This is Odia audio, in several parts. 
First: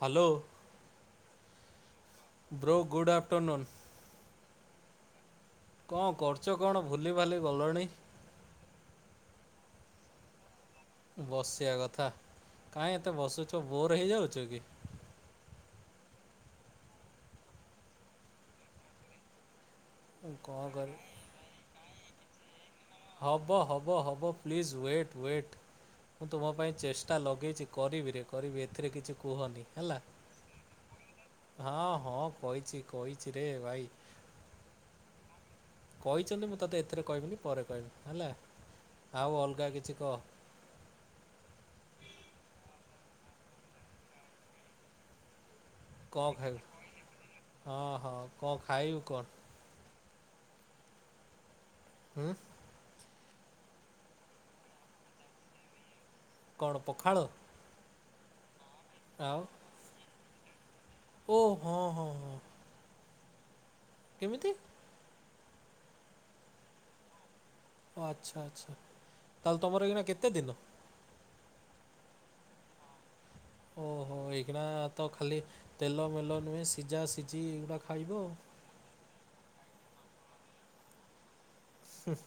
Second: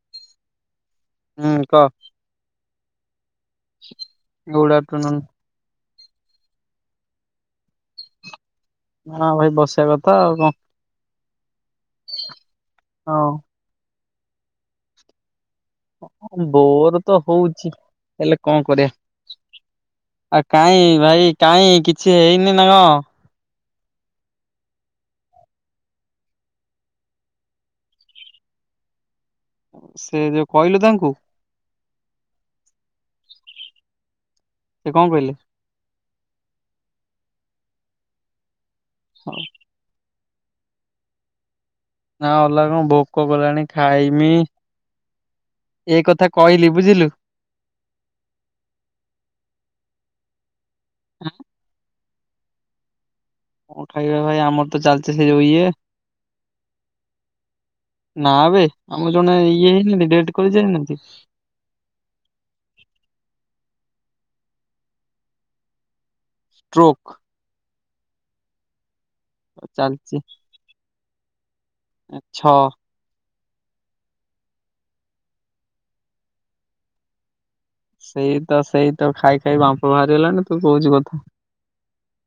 ହ୍ୟାଲୋ। ହୁଁ କହ। Bro good off ଟରନୁନ୍। Good afternoon. କଣ କରୁଛ କଣ ଭୁଲି ଭାଲି ଗଲଣି। ନା ଭାଇ ବସିବା କଥା ଆଉ କଣ। ବସିବା କଥା କାଇଁ ଏତେ କଣ ବସୁଛ ବୋର ହେଇଯାଉ ବୁଝୁଚ କି? ବୋର ତ ହଉଛି ହେଲେ କଣ କରିଆ। ଆଉ କଣ କାଇଁ କରିବି ଭାଇ କାଇଁ କି ସିଏ ଏଇନେ ହବ ହବ। ହବ ହେବ ପ୍ଲିଜ୍ ୱେଟ୍ ୱେଟ୍ ମୁଁ ତୁମ ପାଇଁ ଚେଷ୍ଟା ଲଗେଇଛି କରିବିରେ କରିବି ଏଥିରେ କିଛି କୁହନି ହେଲା ସେ ଯୋଉ କହିଲୁ ତାଙ୍କୁ ହଁ ହଁ କହିଛି କହି ରେ ଭାଇ। ସେ କଣ କହିଲେ? କହିଛନ୍ତି ମୁଁ ତୋତେ ଏଥିରେ କହିବିନି ପରେ କହିବି ହେଲା। ଆଉ ଅଲଗା କିଛି କହ। ନା, ଅଲଗା କଣ ଭୋକ କଲାଣି ଖାଇମି। ଏ କଥା କଣ କହିଲି ଖାଇବୁ, ବୁଝିଲୁ। ହଁ, ହଁ, କଣ ଖାଇଲୁ, କଣ? [unintelligible] ହୁଁ କଣ ଖାଇବା ଭାଇ ଆମର ତ ଚାଲଚି ସେ ଯୋଉ ଇଏ କଣ ପଖାଳ? ନାଁ ବେ। ଆମର ଜଣେ ଆଉ ଇଏ ହେଇଥିଲେ ନାଇଁ ଡେଟ କରି ଯାଇନୁ। ଓ, ହଁ, ହଁ, ହଁ। କେମିତି? ଷ୍ଟ୍ରୋକ ଓ ଆଚ୍ଛା, ଆଛା। ତାହେଲେ, ତମର ଏଇନା କେତେ ଦିନ? ଆଛ ଓହୋ, ଏଗଡା ଆ, ତ ଖାଲି ତେଲ, ମେଲ ନୁହେଁ ସିଝା, ସିଝି ଏ ସେଇ ତ, ସେଇ ତ ଖାଇ [unintelligible] ବାମ୍ପ ବାହାରିଗଲାଣି, ତୁ କହୁଛୁ କଥା। ସିଶ୍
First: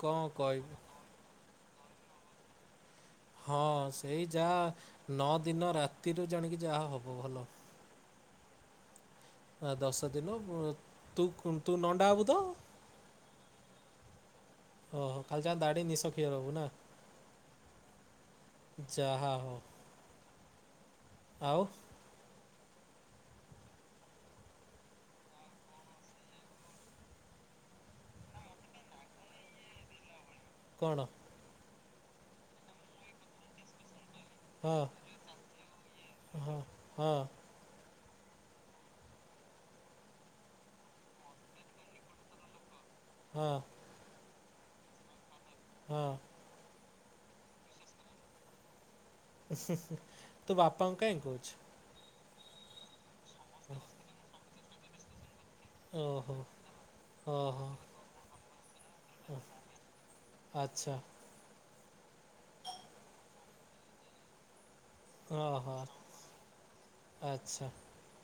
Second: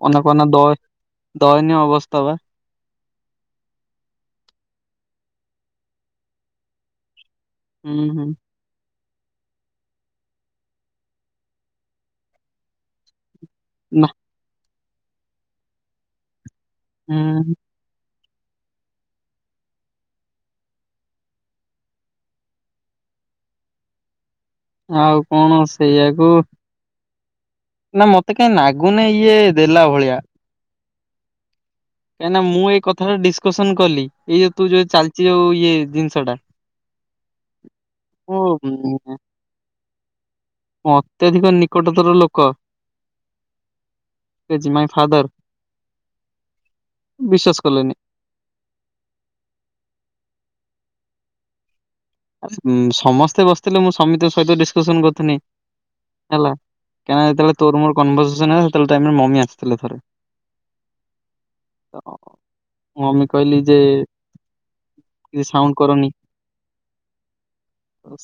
[unintelligible] ଦ ଦୟନୀୟ ଅବସ୍ଥା ପା। ହଁ, ସେଇ ଯାହା ନଅ ଦିନ ରାତିରୁ ଜାଣିକି ଯାହା ହବ, ଭଲ। ହୁଁ ହୁଁ। ଦଶ ଦିନ ତୁ ତୁ ନଣ୍ଡା ହବୁ ତ? ନା। ଓହୋ ଖାଲି ଯା ଦାଢି ନିସ ଖିଅର ହବୁ ନା? ହଁ। ଯାହା ହଉ। ଆଉ ଆଉ କଣ ସେଇଆକୁ ନା ମତେ କାହିଁ ନାଗୁନି ଇଏ ଦେଲା ଭଳିଆ କଣ? କାହିଁକିନା, ମୁଁ ଏଇ କଥାଟା ଡିସକସନ କଲି। ଏଇ [unintelligible] ତୁ ହଁ ଯୋଉ, ଚାଲଚି ଯୋଉ ଇଏ ଜିନିଷ ଟା ହଁ ହଁ [unintelligible] ଅତ୍ୟଧିକ ନିକଟତର ଲୋକ। ହଁ। His my father. ହଁ। ବିଶ୍ୱାସ କଲେନି? ହୁଁ ହୁଁ ହୁଁ ତୁ ବାପାଙ୍କୁ କାଇଁ କହୁଛୁ? ଆରେ ହୁଁ ସମସ୍ତ ବସିଥିଲେ ମୁଁ ସମୀ ସହିତ ଡିସ ଶୋଷଣ କରୁଥିଲି। ଓହୋ ହେଲା କ ଯେହେଳେ ଓହୋ ତୋ ମୋର କନ ସେହଲୋଇମର ମମି ଆସି ଧଥରେ ଆଚ୍ଛା ତ ମୁଁମେ କହିଲି ଯେ କିଛି ସାଉଣ୍ଡ କରନି ଆଛା।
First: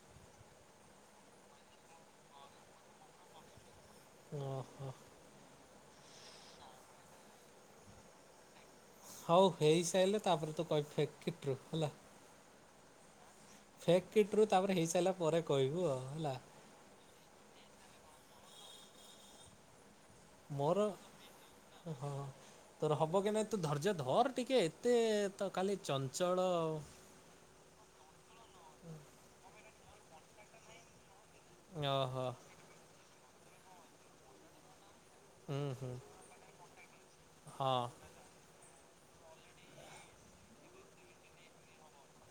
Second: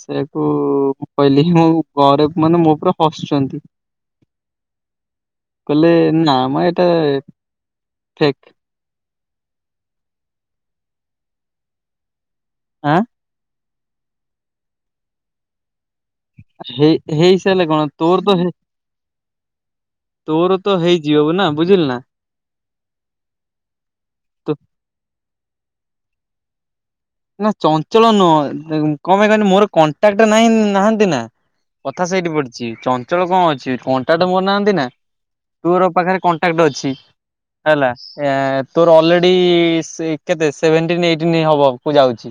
ସେଇୟାକୁଁ କହିଲି ମୋ ଘରେ ମାନେ ମୋ ପୁରା ହସୁଛନ୍ତି। ଓ ହୋ। କହିଲେ ନା ଆମର ଏଇଟା ଠ ହଉ ହେଇସାରିଲେ ତାପରେ ତୁ କହ ଫକଟୁ ହେଲା। ଆଁ ଫେକ୍ କିଟ ରୁ ତାପରେ ହେଇସାରିଲା ପରେ କହିବୁ ଆଉ। ହେଲା ହେଇ ହେଇସଲେ କଣ ତୋର ତ ହେଇ ମୋର ହଁ ତୋର ହବ କି ନାଇଁ ତୁ ଧୈର୍ଯ୍ୟ ଧର ତୁ ଟିକେ ଏତେ ତ ଖାଲି ଚଞ୍ଚଳ ନା ଚଞ୍ଚଳ ନୁହଁ କଣ ପାଇଁ କହିଲି ମୋର କଣ୍ଟାକ୍ଟ ନାହିଁ ନାହାନ୍ତି ନା କଥା ଓହୋ ସେଇଠି ପଢଡିିଛି ଚ ଳ କଣ ଅଛି କଣ୍ଟା ଟେ ମୋର ନାହାନ୍ତି ନା। ହୁଁ ତୋର ହୁଁ ପାଖରେ କଣ୍ଟାକ୍ଟ ଅଛି ହଁ ହେଲା। ଏ ତୋର ଅଲରେଡି କେତେ ସେଭେଣ୍ଟିନ ଏଇଟିନ୍ ହବ ଆଉ। ପୂଜା ହଛି।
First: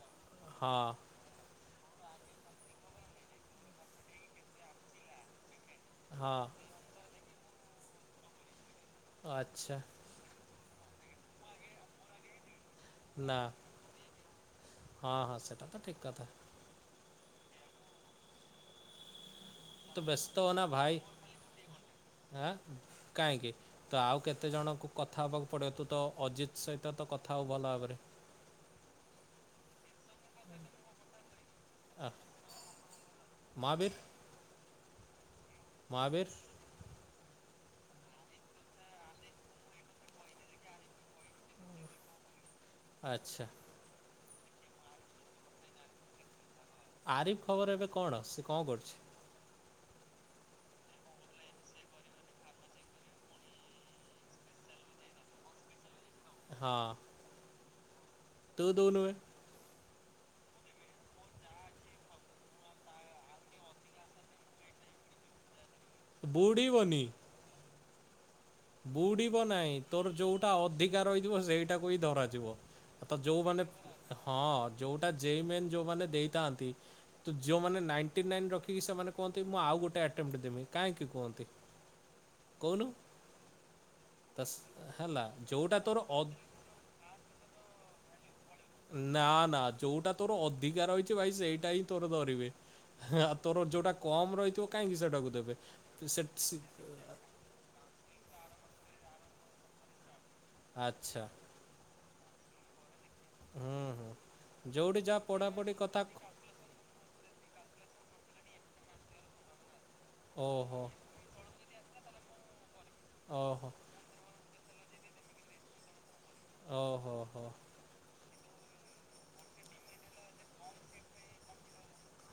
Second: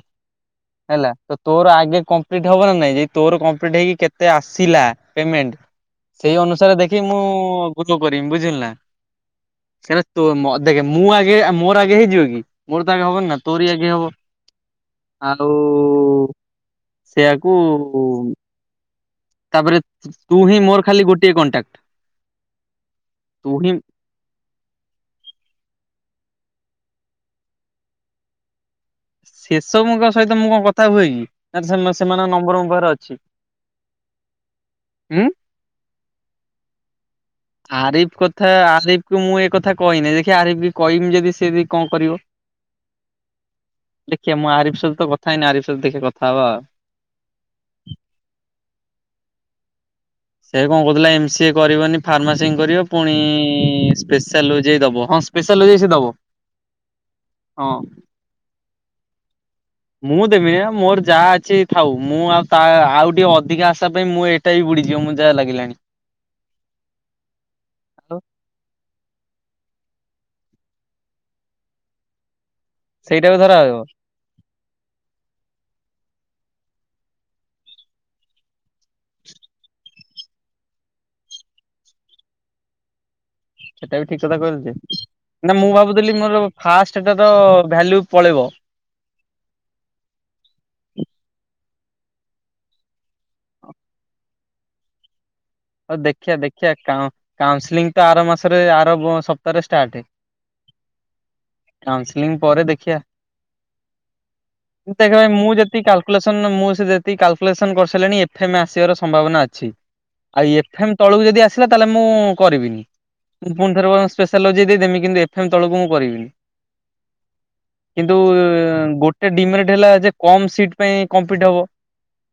ହଁ ହେଲା ତ ତୋର ଆଗ। କପ୍ଟ ହବ ନା ନାଇଁ ତୋର କପ୍ଟ ହେଇକି କେତେ ଆସିଲାଣ୍। ସେଇ ହଁ ଅନୁସାରେ ଦେଖି ମୁଁ ହଁ ଭୁଲ କରିିବମ ବୁଝିଲ ନା। ଆଚ୍ଛା ସେଟ ତୁ। ଦେଖେ ମୁଁ ଆଗେ ମୋର ଆଗେ ହେଇଯିବ କି? ମୋର ତ ଆଗେ ହବନ ନା ତୋରି ଆଗେ ହବ। ହଁ ହଁ ଆଉ ସେଟା ତ ଠିକ କଥା। ସେୟାକୁ। ତାପରେ ତ ତୁ ବ୍ୟସ୍ତ ହ ହିଁ ନା ମୋର ଭାଇଁ ଖାଲି ଗୋଟିଏ କଣ୍ଟାକ୍ଟ କାହିଁକି ତୁ ହିଁ ତ ଆଉ କେତେ ଜଣଙ୍କୁ କଥା ହବାକୁ ପଡିବ ତୁ ତ। ଅଜିତ୍ ସହିତ ତ କଥା ହେଉ ଭଲ ଭାବରେ। ସେସବଙ୍କ ସହିତ ମୁଁ କଣ କଥା ହୁଏ କି? ସେମାନଙ୍କ ନମ୍ବର ପାରେ ଅଛି। ମହାବୀର ହୁଁ ମହାବୀର। ଆରିଫ କଥା ଆରିଫକୁ ମୁଁ ଏ କଥା କହିନି ଦେଖି ଆରିଫ କି କହମି ଯଦି ସେବି କଣ କରିବ। ଆଛା। ଦେଖ ମୁଁ ଆରିଫ ସତ ତ କଥାଇାଇଁ ଆରିଫ ସ ଦେଖେ କଥା ହବା ଆଉ। ଆରିଫ ଖବର ଏବେ କଣ ସେ କଣ କରୁଛି। ସେ କଣ କହୁଥିଲା ଏମ ସଏ କରିବନି ଫାର୍ମାସି କରିବ ପୁଣି ସ୍ପେଶାଲାଇ ଦବ ହଁ ସ୍ପେଶାଲାଇ ସି ଦବ। ହଁ। ହଁ। ତ ଦନୁ। ମୁଁ ଦେମିନି ମୋର ଯାହା ଅଛି। ଥାଉ ମୁଁ ଆଉ ତା ଆଉ ଟିକେ ଅଧିକ ଆଶା ପାଇଁ ମୁଁ ଏଇଟା ବି ବୁଡିଯିବ ମୁଁ ଯାହା ଲାଗିଲାଣି। ବୁଡ଼ିିବନି। ହ୍ୟାଲୋ ବୁଡିବ ନାହିଁ ତୋର ଯୋଉଟା ଅଧିକା ରହିଥିବ ସେଇଟାକୁ ହିଁ ଧରାଯିବ ତ ସେଇଟା ବି ଧରା ଯୋଉମାନେ ହବ ହଁ ଯୋଉଟା ଜମେ ଯୋଉମାନେ ଦେଇଥାନ୍ତି। ଯୋଉମାନେ ରିକି ସେମାନେ କୁହନ୍ତି। ମୁଁ ଆଉ ଗୋଟେ ଦେମି କାହିଁକି କୁହନ୍ତି କହୁନୁ। ସେଟା ବି ଠିକ ତ କଥା କଇଲ ଯେ ସ- ହେଲା ନା ମୁଁ ଯୋଉଟା ତୋର ଭାବୁଥିଲି ଅ ମୋର ଫାଷ୍ଟଟା ତ ଭାଲ୍ୟୁ। ପଳେଇବ। ନା ନା ଯୋଉଟା ତୋର ଅଧିକାର ରହିଛି ଭାଇ ସେଇଟା ହିଁ। ତୋର ଧଡରିବେ ଆଉ ତୋର ଯୋଉଟା କମ ରହିଥିବ କାହିଁକି ସେଟାକୁ ଦେବେ। ହଉ ସେ ଦେଖଆ ସି ଦେଖିବା କାଉନସଲିଂ ତ ଆର ମାସ ଆର ସପ୍ତାହରେ ଷ୍ଟାର୍ଟ। ଆଚ୍ଛା। ମୁଁ ପରେ ଦେଖିବା। ହୁଁ ହୁଁ। ଯୋଉଠି ଖ ଯାହା ମୁଁ ପଢ଼ାପଢ଼ି ଯେ କଥା କାଲକୁଲେସନ ମୁଁ ସେ କଲକୁଲେସନ କର ହେଲେଣି ଏଫ୍ଏମ୍ ଆସିବାର ସମ୍ଭାବନା ଅଛି। ଆଉ ଏଫ୍ ଓହୋ ଏମ୍ ତଳକୁ ଯଦି ଆସିଲ ତାଲେ ମୁଁ କରିବିନି। ଓହୋ ପୁଣି ଥରେ ବ ଲଜେଇ ଦେଇ ଦେମି କିନ୍ତୁ ଏଫ ଏମ୍ ତଳକୁ ମୁଁ କରିବିନି। ଓ ହୋ ହୋ। କିନ୍ତୁ ଗୋଟେ ଡିମେରିଟ ହେଲା ଯେ କମ୍ ସିଟ ପାଇଁ କମ୍ ପିଟ ହବ।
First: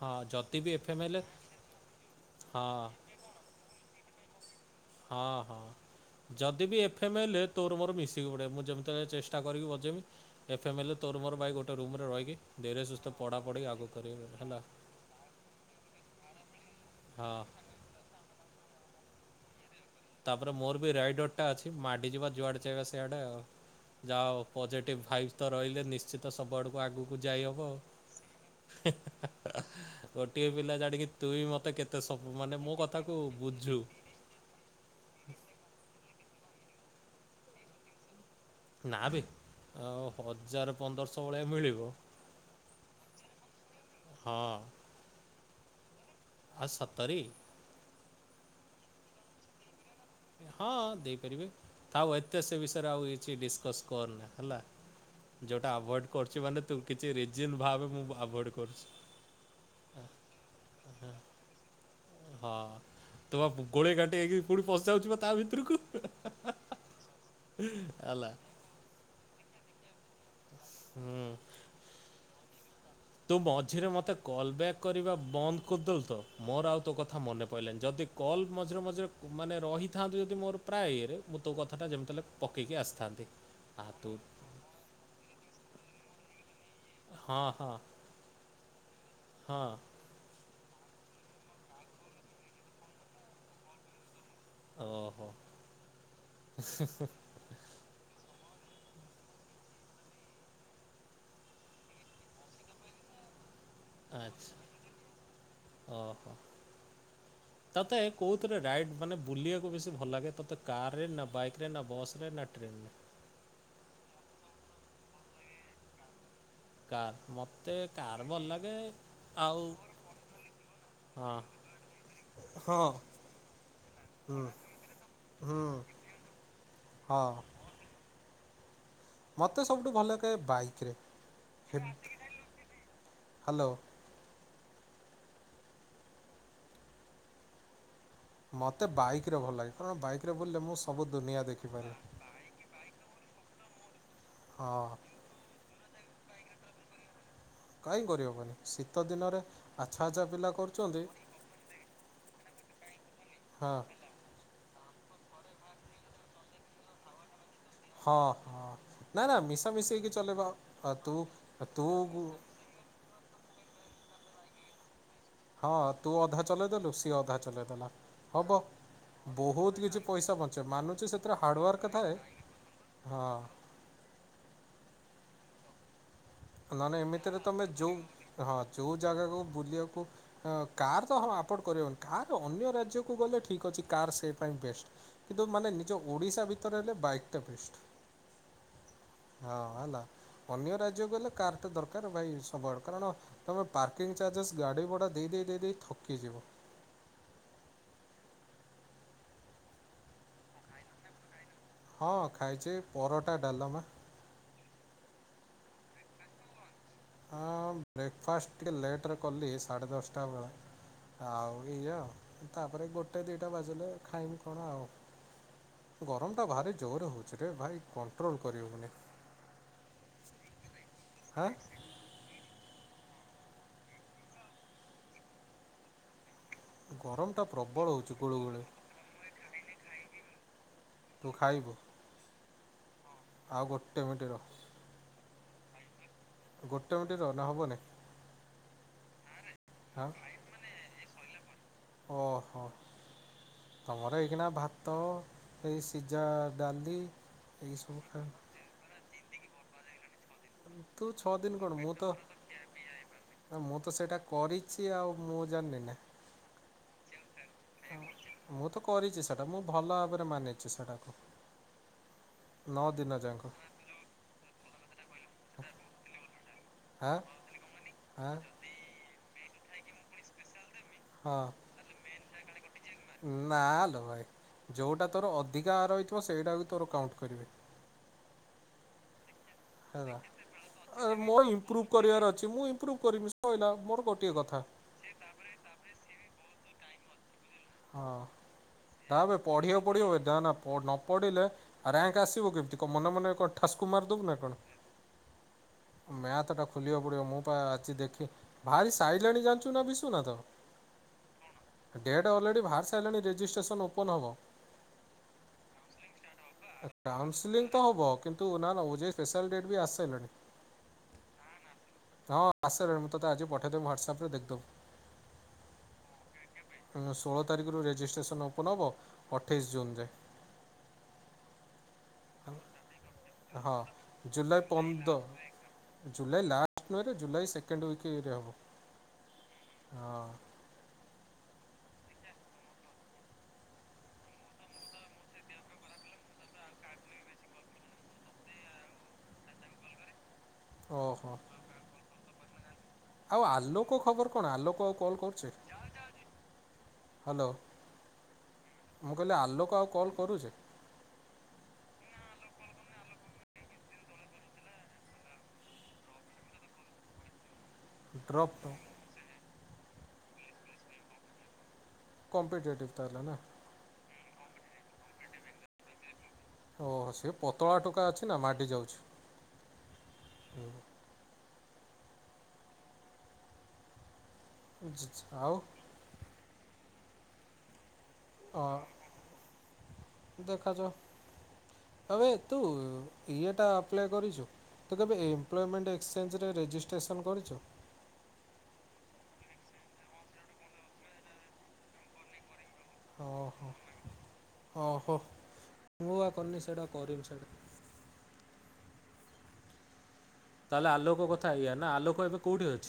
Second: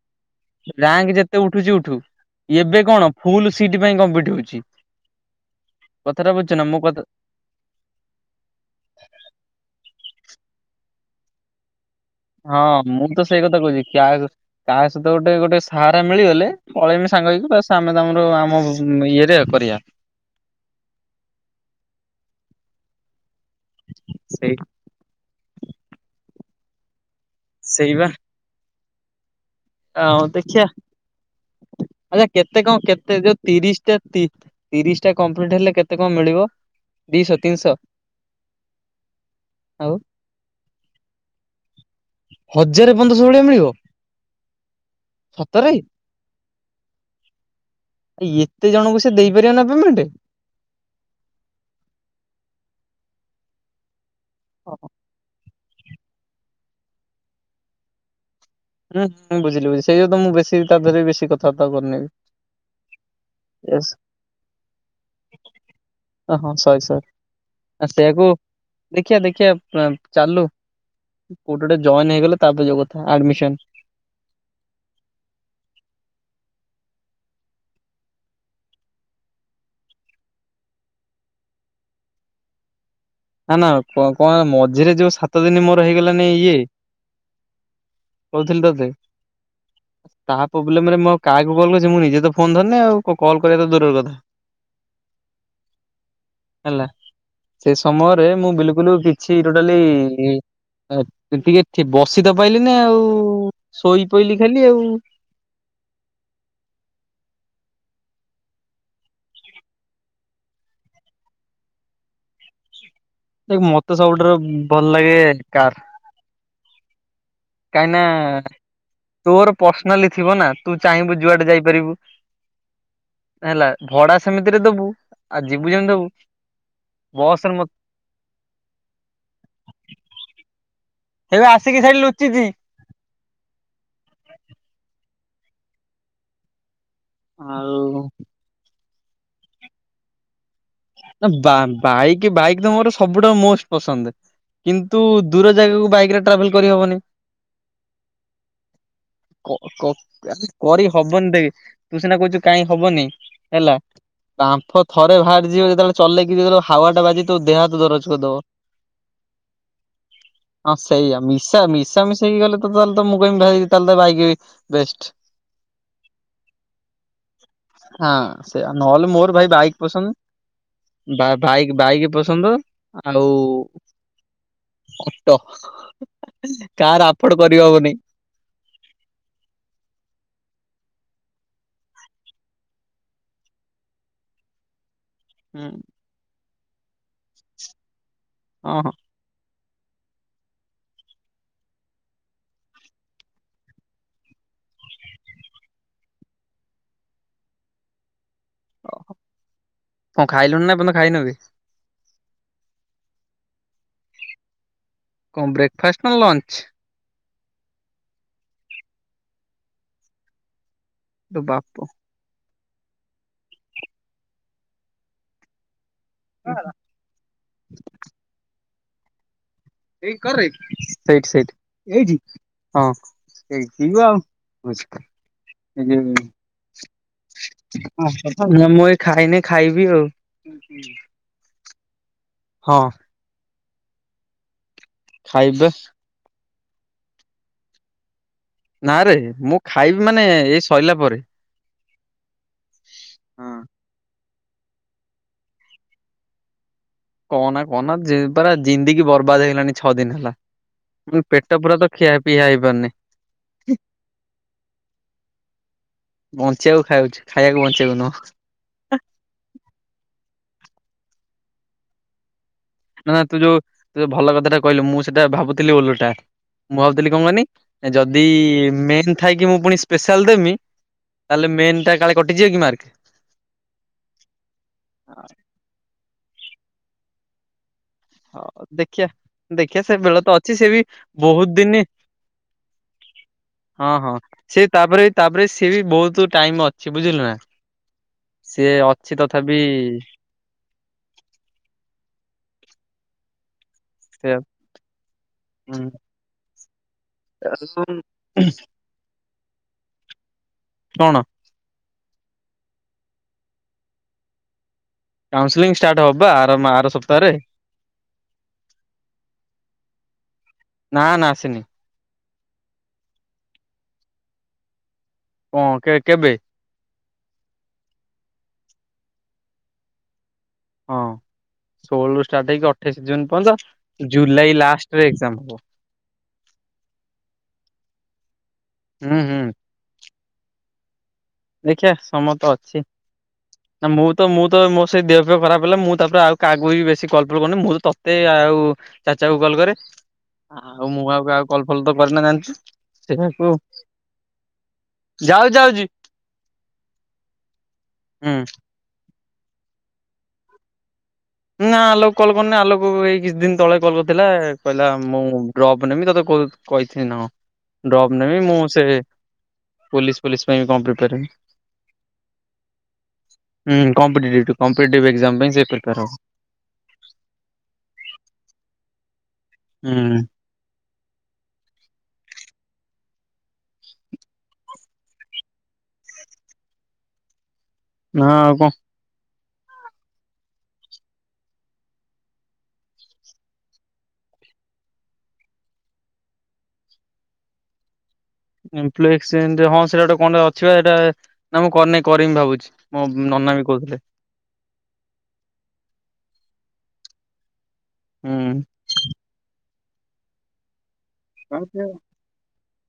ହଁ ଯଦି ବି ଏଫ୍ ଏମ୍ ରାଙ୍କ ଏଲ୍ ଯେତେ ଉଠୁଛି ଉଠୁ। ହଁ ଏବେ କଣ ଫୁଲ ସିଟ୍ ପାଇଁ କମ୍ପିଟ୍ ହଉଛି। ହଁ ହଁ କଥାଟା ବୁଝୁଛ ନା ଯଦି ମୋ ବି କଥା ଏଫେମ୍ ହେଲେ ତୋର ମୋର ମିଶିକି ପଡିବ ମୁଁ ଯେମତି ହେଲେ ଚେଷ୍ଟା କରିକି ବଜେଇମି। ଏଫ ଏମ୍ଲ ତୋରମର ଭାଇ ଗୋଟେ ରୁମ୍ ରେ ରହିକି ହଁ ଧୀରେ ମୁଁ ସୁସ୍ଥେ ତ ସେଇ କଥା ପଢ଼ାପଢ଼ି କହୁଚି ଆଗକୁ କା କରିବୁ ହେଲା। କାହା ସହିତ ଗୋଟେ ଗୋଟେ ସାହାରା ମିଳିଗଲେ ପଳେଇମି ସାଙ୍ଗ ହଁ। ହେଇକି ବାସ୍ ଆମେ ତମର ଆମ ଉଁ ଇଏରେ କରିଆ। ତାପରେ ମୋର ବି ରାଇଡରଟା ଅଛି ମାଡି ଯିବା ଯୁଆଡେ ଚାହିଁବା ସିଆଡେ ଆଉ। ଯାହା ହଉ ସେଇ ପଜେଟିଭ ଭାଇଭସ ତ ରହିଲେ ନିଶ୍ଚିତ ସ ସବୁ ଆଡ଼ୁକୁ ଆଗୁ ଉ ଯାଇ ହବ। ସେଇବା ଆଉ ଗୋଟିଏ ଦେଖିବା ପିଲା ଜାଣିକି ତୁଇ ମତେ କେତେ ଆଚ୍ଛା ସବୁ କେତେ ମାନେ କଣ ମୋ କଥାକୁ ବୁଝୁ। ତିରିଶଟା କମ୍ପ୍ଲିଟ୍ ହେଲେ କେ ତି କଁ ମିଳିବ ଦିଶ ତିନିଶ? ନାଁ ବେ ଅ ହଜାରେ ପନ୍ଦରଶ ଭଳିଆ ମିଳିବ ହଜାରେ ପନ୍ଦରଶହ ଭଳିଆ ମିଳିବ ହ ହଁ ସତରେ ଆ ସତର କି? ଏ ଏତେ ଜଣଙ୍କୁ ସେ ଦେଇପାରିବ ନାଁ ପେମେଣ୍ଟ? ହଁ ଦେଇପାରିବେ ଥାଉ ଏତେ ସେ ବିଷୟରେ ଆଉ କିଛି ଡିସକସ୍ କରନା। ହେଲା। ଯୋଉଟା ଆଭୁଏଡ୍ କରୁଚି ମାନେ ତୁ କିଛି ରିଜିନ ଭାବେ ମୁଁ ଆଭୁଏଡ୍ ହୁଁ ହୁଁ ବୁଝିଲି ବୁଝି ସେଇ ଯୋଉ ତ ମୁଁ ବେଶୀ ତା ଧେରେ ବେଶୀ କଥାବାର୍ତ୍ତା କରୁନିଇ ବି। ହଁ ତମ ଗୋଳେଇ ଘାଣ୍ଟି ହେଇକିରି କୋଉଠି ପଶିଯାଉଚୁ ବେ ତା ଭିତୁରୁକୁ ହେଁ ହାଁ ହଁ ହାଁ। ସରି ସରି ଆ ସେଇଆକୁ ଆଲା ଦେଖିଆ ଦେଖିିଆ ପା ଚାଲୁ। ହୁଁ କୋଉଠି ଗୋଟେ ଜଏନ୍ ହେଇଗଲେ ତାପରେ ଯୋଉ କଥା ଆଡମିସନ୍। ଝିରେ ମୋତେ କଲ୍ ବ୍ୟାକ୍ କରିବା ବନ୍ଦ କରିଦେଲୁ ତ ମୋର ଆଉ ତୋ କଥା ମନେ ପଇଲାନି। ଯଦି କଲ୍ ମଝିରେ ମଝିରେ ମାନେ ରହିଥାଆନ୍ତୁ ଯଦି ମୋର ପ୍ରାୟେ ଇଏରେ ମୁଁ ତୋ କଥାଟା ଯେମତି ହେଲେ ପକେଇକି ଆସିଥାନ୍ ନାଁ ନାଁ କ କଁ ମଝିରେ ଯୋଉ ସାତ ଦିନି ମୋ ତୋର ହେଇଗଲାନା ଇଏ ହଁ ହଁ [inaudible] କୋହୁଥିଲି ତତେ ହଁ [inaudible] ତା ପୋବ୍ଲେମରେ ମୁଁ ଆଉ କାହାକୁ କଲ୍‌ କରିଚି। ମୁଁ ନିଜେ ତ ଫୋନ ଧରିନି ଆଉ କଲକରିବା ତ ଦୂରର କଥା। ଓହୋ। ରୁହେ ମୁଁ ବିଲକୁଲୁ କିଛି ଟୋଟାଲି ଇ ଅ ଟିକେ ଖେ ବସି ତ ପାଇଲିନି ଆଉ। ଶୋଇ ପଇଲିି ଆଚ୍ଛା ଖାଲି ଆଉ। [inaudible] ଓହୋ। ତୋତେ କୋଉଥିରେ ରାଇଡ୍ ମାନେ ବୁଲିବାକୁ ବେଶୀ ଭଲ ଲାଗେ ତତେ କାରରେ ନାଁ ବାଇକରେ ନାଁ ବସେ ନାଁ ଟ୍ରେନରେ? ଦେଖ ମତେ ସବୁଠାରୁ ଉଁ ଭଲ ଲାଗେ କାର। କାର। କାହିଁକ ନାଁ ତୋର ଆଉ ପର୍ସନାଲି ଥିବ ନାଁ ତୁ ଚାହିଁବୁ ହଁ ଯୁଆଡ଼େ ଯାଇପାରିବୁ। ହୁଁ ହେଲା ଭଡ଼ା ସେମିତିରେ ଦବୁ ଆଉ ହୁଁ ଯିବୁ ଯେମିତି ଦବୁ ବସରେ ମ ମତେ ସବୁଠୁ ଭଲ ଲାଗେ ବାଇକ୍। ହେଇବା ଆସିକି ସେଇଠି ଲୁଚିଛି। ହ୍ୟାଲୋ [inaudible] ଆଉ ମତେ ବାଇକ୍ ରେ ଭଲ ଲାଗେ କାରଣ ବାଇକରେ ବୁଲିଲେ ମୁଁ ସବୁ ନା ଦୁନିଆ ବା ଦେଖିପାରେ ବାଇକ୍ ବାଇକ୍ ତ ମୋର ସବୁଠାରୁ ମୋଷ୍ଟ୍ ପସନ୍ଦ। ହଁ କିନ୍ତୁ ଦୂର ଜାଗାକୁ ବାଇକ୍ ରେ ଟ୍ରାଭେଲ୍ କରିହବନି। କାହିଁ କରିହେବନି ଶୀତ ଦିନରେ [inaudible] କ କ ଆଚ୍ଛା ଆଚ୍ଛା ଆରେ ପିଲା କରି କରୁଛନ୍ତି ହବନି ଦେଖ୍ ତୁ ସିନା କହୁଛୁ କାହିଁ ହବନି ହଁ ହେଲା ବାମ୍ଫ ଥରେ ବାହାରିଯିବ ଯେତେବେଳେ ଚଲେଇକି ଯିବୁ ହାୱା ଟା ବାଜିକି ତୋ ଦେହ ହାତ ଦରଜ ହଁ କରିଦବ [inaudible] ହଁ ନା ନା ମିଶାମିଶି ହେଇକି ଚଲେଇବା ହଁ ତୁ ସେଇଆ ମିଶା ତୁ ମିଶା ମିଶା ହେଇ ହଁ ଗଲେ ତ ତାହେଲେ ତ ମୁଁ କହିବି ଭାଈ ତାହେଲେ ବାଇକି ବି ବେଷ୍ଟ୍। ହଁ ତୁ ଅଧା ଚଲେଇଦେଲୁ ସିଏ ଅଧା ଚଲେଇଦେଲା ହଁ ହବ ସେ ନହେଲେ ମୋର ଭାଇ ବାଇକ୍ ବହୁତ୍ କିଛି ପସନ୍ଦ ପଇସା ବଞ୍ଚେଇ ବା ଭାଇକ୍ ବାଇକ୍ ପସନ୍ଦ ଆଉ ହଁ ଓହୋ। ନ ନେ ଏମିତିରେ ତମେ ଯୋଉ ହଁ ଯୋଉ ଜାଗାକୁ ବୁଲିବାକୁ ଆଁ କାର୍ ତ ହଁ ଆପୋର୍ଡ କରିହବନି କାର୍ ଅନ୍ୟ ରାଜ୍ୟକୁ ଗଲେ ଠିକ୍ ଅଛି କାର୍ ସେଇ ପାଇଁ ବେଷ୍ଟ୍। କିନ୍ତୁ ହୁଁ ମାନେ ନିଜ ଓଡିଶା ଭି ତରେ ହେଲେ ବାଇକ୍ ଟା ବେଷ୍ଟ୍। ହଁ ହଁ। ହଁ ହେଲା ଅନ୍ୟ ରାଜ୍ୟକୁ ଗଲେ କାର୍ ଟା ଦରକାର୍ ଭାଇ ସବୁଆଡ କାରଣ ତମେ ପାର୍କିଂ ଚାର୍ଜେସ୍ ଗାଡି ଭଡା ଦେଇ ଦେଇ ଦେଇ ଦେଇ ଥକି ଯିବ। ଓ କଣ ଖାଇଲୁଣି ନା ଏପର୍ଯ୍ୟନ୍ତ ଖାଇନୁ ବି? ହଁ ଖାଇଛି ପରଟା ଡାଲମା। କଣ ବ୍ରେକ୍ଫାଷ୍ଟ୍ ନା ଲଞ୍ଚ୍? ହଁ ବ୍ରେକ୍ଫାଷ୍ଟ୍ ଟିକେ ଲେଟ୍ ରେ କଲି ସାଢ଼େ ଦଶଟା ବେଳେ। ଲୋ ଆଉ ବାପ ଏୟା ଆଉ। ତାପରେ ଗୋଟେ ଦିଟା ବାଜିଲେ ଖାଇମି କଣ ଆଉ। ଗରମ୍ ଟା ଭାରି ଜୋରେ ହଉଛି ରେ ଭାଈ କଣ୍ଟ୍ରୋଲ କରହବନି। ଏଇ କରରେ ସେଇଠି ହାଁ ସେଇଠି ଏଇଠି ହଁ [inaudible] ଆଉ। ଗରମଟା ପ୍ରବଳ ହେଉଛି [inaudible] ଗୁଳୁଗୁଳି ମୁଁ ମୁଁ ଏଇ ଖାଇନି ଖାଇବି ଆଉ। ତୁ ଖାଇବୁ? ହଁ। ଆଉ ଗୋଟେ ମିଣ୍ଟି ର। ଖାଇବି ବା। ଗୋଟେ ମିଣ୍ଟି ରହ ନା ହବ ନେଇ। ନାରେ ମୁଁ ଖାଇବି ମାନେ ଏଇ ସରିଲା ପରେ ହଁ। ଏହିକିନା ଭାତ ସେଇ ସିଜା କହନା କହନା ପରା ଜିନ୍ଦେଗି ବର ବାଦ ହେଇଲାନଣି ଛଅ ଦିନ ହେଲା। ତୁ ମୁଁ ଛଅ ପେଟ ଦିନ ପୁରା କଣ। ତ ମୁଁ ଖିଆ ପିଆ ହେଇପାରୁନି ତ ମୁଁ ତ ସେଇଟା କରିଛି ଆଉ। ମୁଁ ଜାଣିନି ନା ବଞ୍ଚିବାକୁ ଖାଉଛି ଖାଇବାକୁ ବଞ୍ଚିବାକୁ ନୁହଁ। ମୁଁ ତ କରିଛି ସେଟା। ମୁଁ ଭଲ ଭାବରେ ମାନେ। ସେଟା କୁ। ନା ତୁ ଯଉ ତୁ ଯଉ ଭଲ କଥା ଟେ କହିଲୁ ମୁଁ ସେଟା ଭାବୁଥିଲି ଓଲଟା। ମୁଁ ଭାବୁଥିଲି ହାଁ କଣ କହନି ଯଦି ହାଁ ମେନ ଥା କି ମୁଁ ପୁଣି ସ୍ପେଶାଲ ଦେମି। ହଁ ତାହେଲେ ମେନ୍ ଟା କାଳେ କଟିଯିବ କି ମାର୍କ। ନାଲୋ ଭାଇ ଯୋଉଟା ତୋର ଅଧିକା ରହିଥିବ। ସେଇଟା କୁ ତୋର କାଉଣ୍ଟ୍ କରିବେ। ହ ଦେଖିଆ। ଦେଖିବା ସେ ହେଲା ବେଳ ତ ଅଛି ସେ ବି ମୋର ବହୁତ ଦିନି। ଇମ୍ପ୍ରୁଭ୍ କରିବାର ଅଛି ମୁଁ ଇମ୍ପ୍ରୁଭ୍ କରିବି ସଇଲା ହଁ ମୋର ହଁ ଗୋଟିଏ କଥା। ସେ ତାପରେ ତାପରେ ସିଏବି ବହୁତ ଟାଇମ ଅ ବୁଝିଲୁନା। ହଁ ତା ପରେ ପଢିବା କୁ ପଡିବ, ନ ପଢିଲେ ରାଙ୍କ ଆସିବ କେମିତି? [unintelligible] ଠାସକୁ ମାରି ଦବୁ ସେ ନା କଣ ମ୍ୟାଥ୍ ଟାକୁ। ଖୋଲିବାକୁ ପଡିବ ମୁଁ ଆଜି ଦେଖି ଭାରି ସାଇ [unintelligible] କଣ? [unintelligible] ଅରଲେଡି ବାହାରି ସାରିଲାଣି ରେଜିଷ୍ଟ୍ରେସନ୍ ଓପନ୍ ହବ। କାଉନ୍ସିଲିଂ ଷ୍ଟାର୍ଟ ହ କାଉଁସିଲିଙ୍ଗ୍ ତ ହବ କିନ୍ତୁ ନା ନା ଓଜେଇ ସ୍ପେସିଆଲ୍ ଡେଟ ବି ଆସି ସାରିଲାଣି। ନା ନା ଆସିନି ହଁ ଆସ୍ ସାଇଲାଣି ମୁଁ ତତେ ଆଜି ପଠେଇ ଦେବି ହ୍ୱାଟସଆପ ରେ ଦେଖି ଦବୁ। ହଁ କେ କେବେ। ଷୋଳ ତାରିଖରୁ ରେଜିଷ୍ଟ୍ରେସନ ଓପନ ହବ ଅଠେଇଶ ଜୁନ ଯାଏ। ହଁ। ଷୋହଳ ରୁ ଷ୍ଟାର୍ଟ ହେଇକି ଅଠେଇଶି ଜୁନ ହଁ ପର୍ଯ୍ୟନ୍ତ, ଜୁଲାଇ ଲାଷ୍ଟରେ ଏକ୍ଜାମ ହବ। କିରେ ହବ। ହୁଁ ହୁଁ। ଦେଖିଆ ସମୟ ତ ଅଛି, ନା ମୁଁ ତ ମୁଁ ତ ମୋ ସେଇ ଦେହ ଫେହ ଖରାପ ହେଲେ ମୁଁ ତାପରେ ଆଉ କାହାକୁ ବି ବେଶୀ କଲ୍ ଫଲ୍‌ କରୁନି, ମୁଁ ତ ତତେ ଆଉ ଚାଚା କୁ କଲ୍ କରେ। ଆଉ ମୁଁ ଆଉ ଓହୋ କାହାକୁ କଲ୍ ଫଲ ତ କରେନା ଜାଣିଥି। [unintelligible] ଆଉ ଆଲୋକ ଖବର କଣ ଆଲୋକ ଆଉ କଲ ଯାଉ କରୁଚି। ଯାଉଛି। ହୁଁ। ମୁଁ କହିଲି ଆଲୋକ ଆଉ କଲ୍ କରୁଚି? ନା ଆଲୋକ କଲ୍ କରିନି ଆଲୋକ ଏଇ କିଛି ଦିନ ତଳେ କଲ୍ କରିଥିଲା କହିଲା ମୁଁ ଡ୍ରପ୍ ନେବି ତୋତେ କହିଥିଲି ନାଁ କଣ? ଡପ ନେବି ଡ୍ରପ୍ ମୁଁ ସେ ପୋଲିସ ପୋଲିସ ପାଇଁ ବି କଣ ପ୍ରିପାର ହେମି କମ୍ପିଟେଟିଭ ତାର ନା। କମ୍ପଟେଟି କମ୍ପଟେଟି୍ ଏକ୍ଜାମ ପାଇଁ ସେ ପ୍ରିପାର ହୋଉଚି ଓହୋ ସେ ପତଳା ଟୋକା ଅଛି ନା ମାଡି ଯାଉଚି। ହୁଁ। ଆଉ ନା ଆଉ କଣ? ଦେଖାଯାଉ ଆବେ ତୁ ଇଏଟା ଆପ୍ଲା କରିଚୁ, ତୁ କେବେ ଏମ୍ପ୍ଲମେଣ୍ଟ ଏକ୍ସଚେ୍ଜରେ ରେଜିଷ୍ଟ୍ରେସନ କରିଚୁ। ହଁ ସେଟା ଗୋଟେ କଣେ ଅଛି ଏଇଟା ନା ମୁଁ କରିନ କରିମି ଭାବୁଚି। ମୋ ନନା ବି ଓହୋ କହୁଥିଲେ। କନୀ ସାଇଡ଼ ଆ କରିମ୍ ସାଇଡ଼୍ ହୁଁ ତାହେଲେ ଆଲୋ କ କଥା ଏଇଆ ହୁଁ। ନା ଆଲୋକ ଏବେ କୋଉଠି ଅ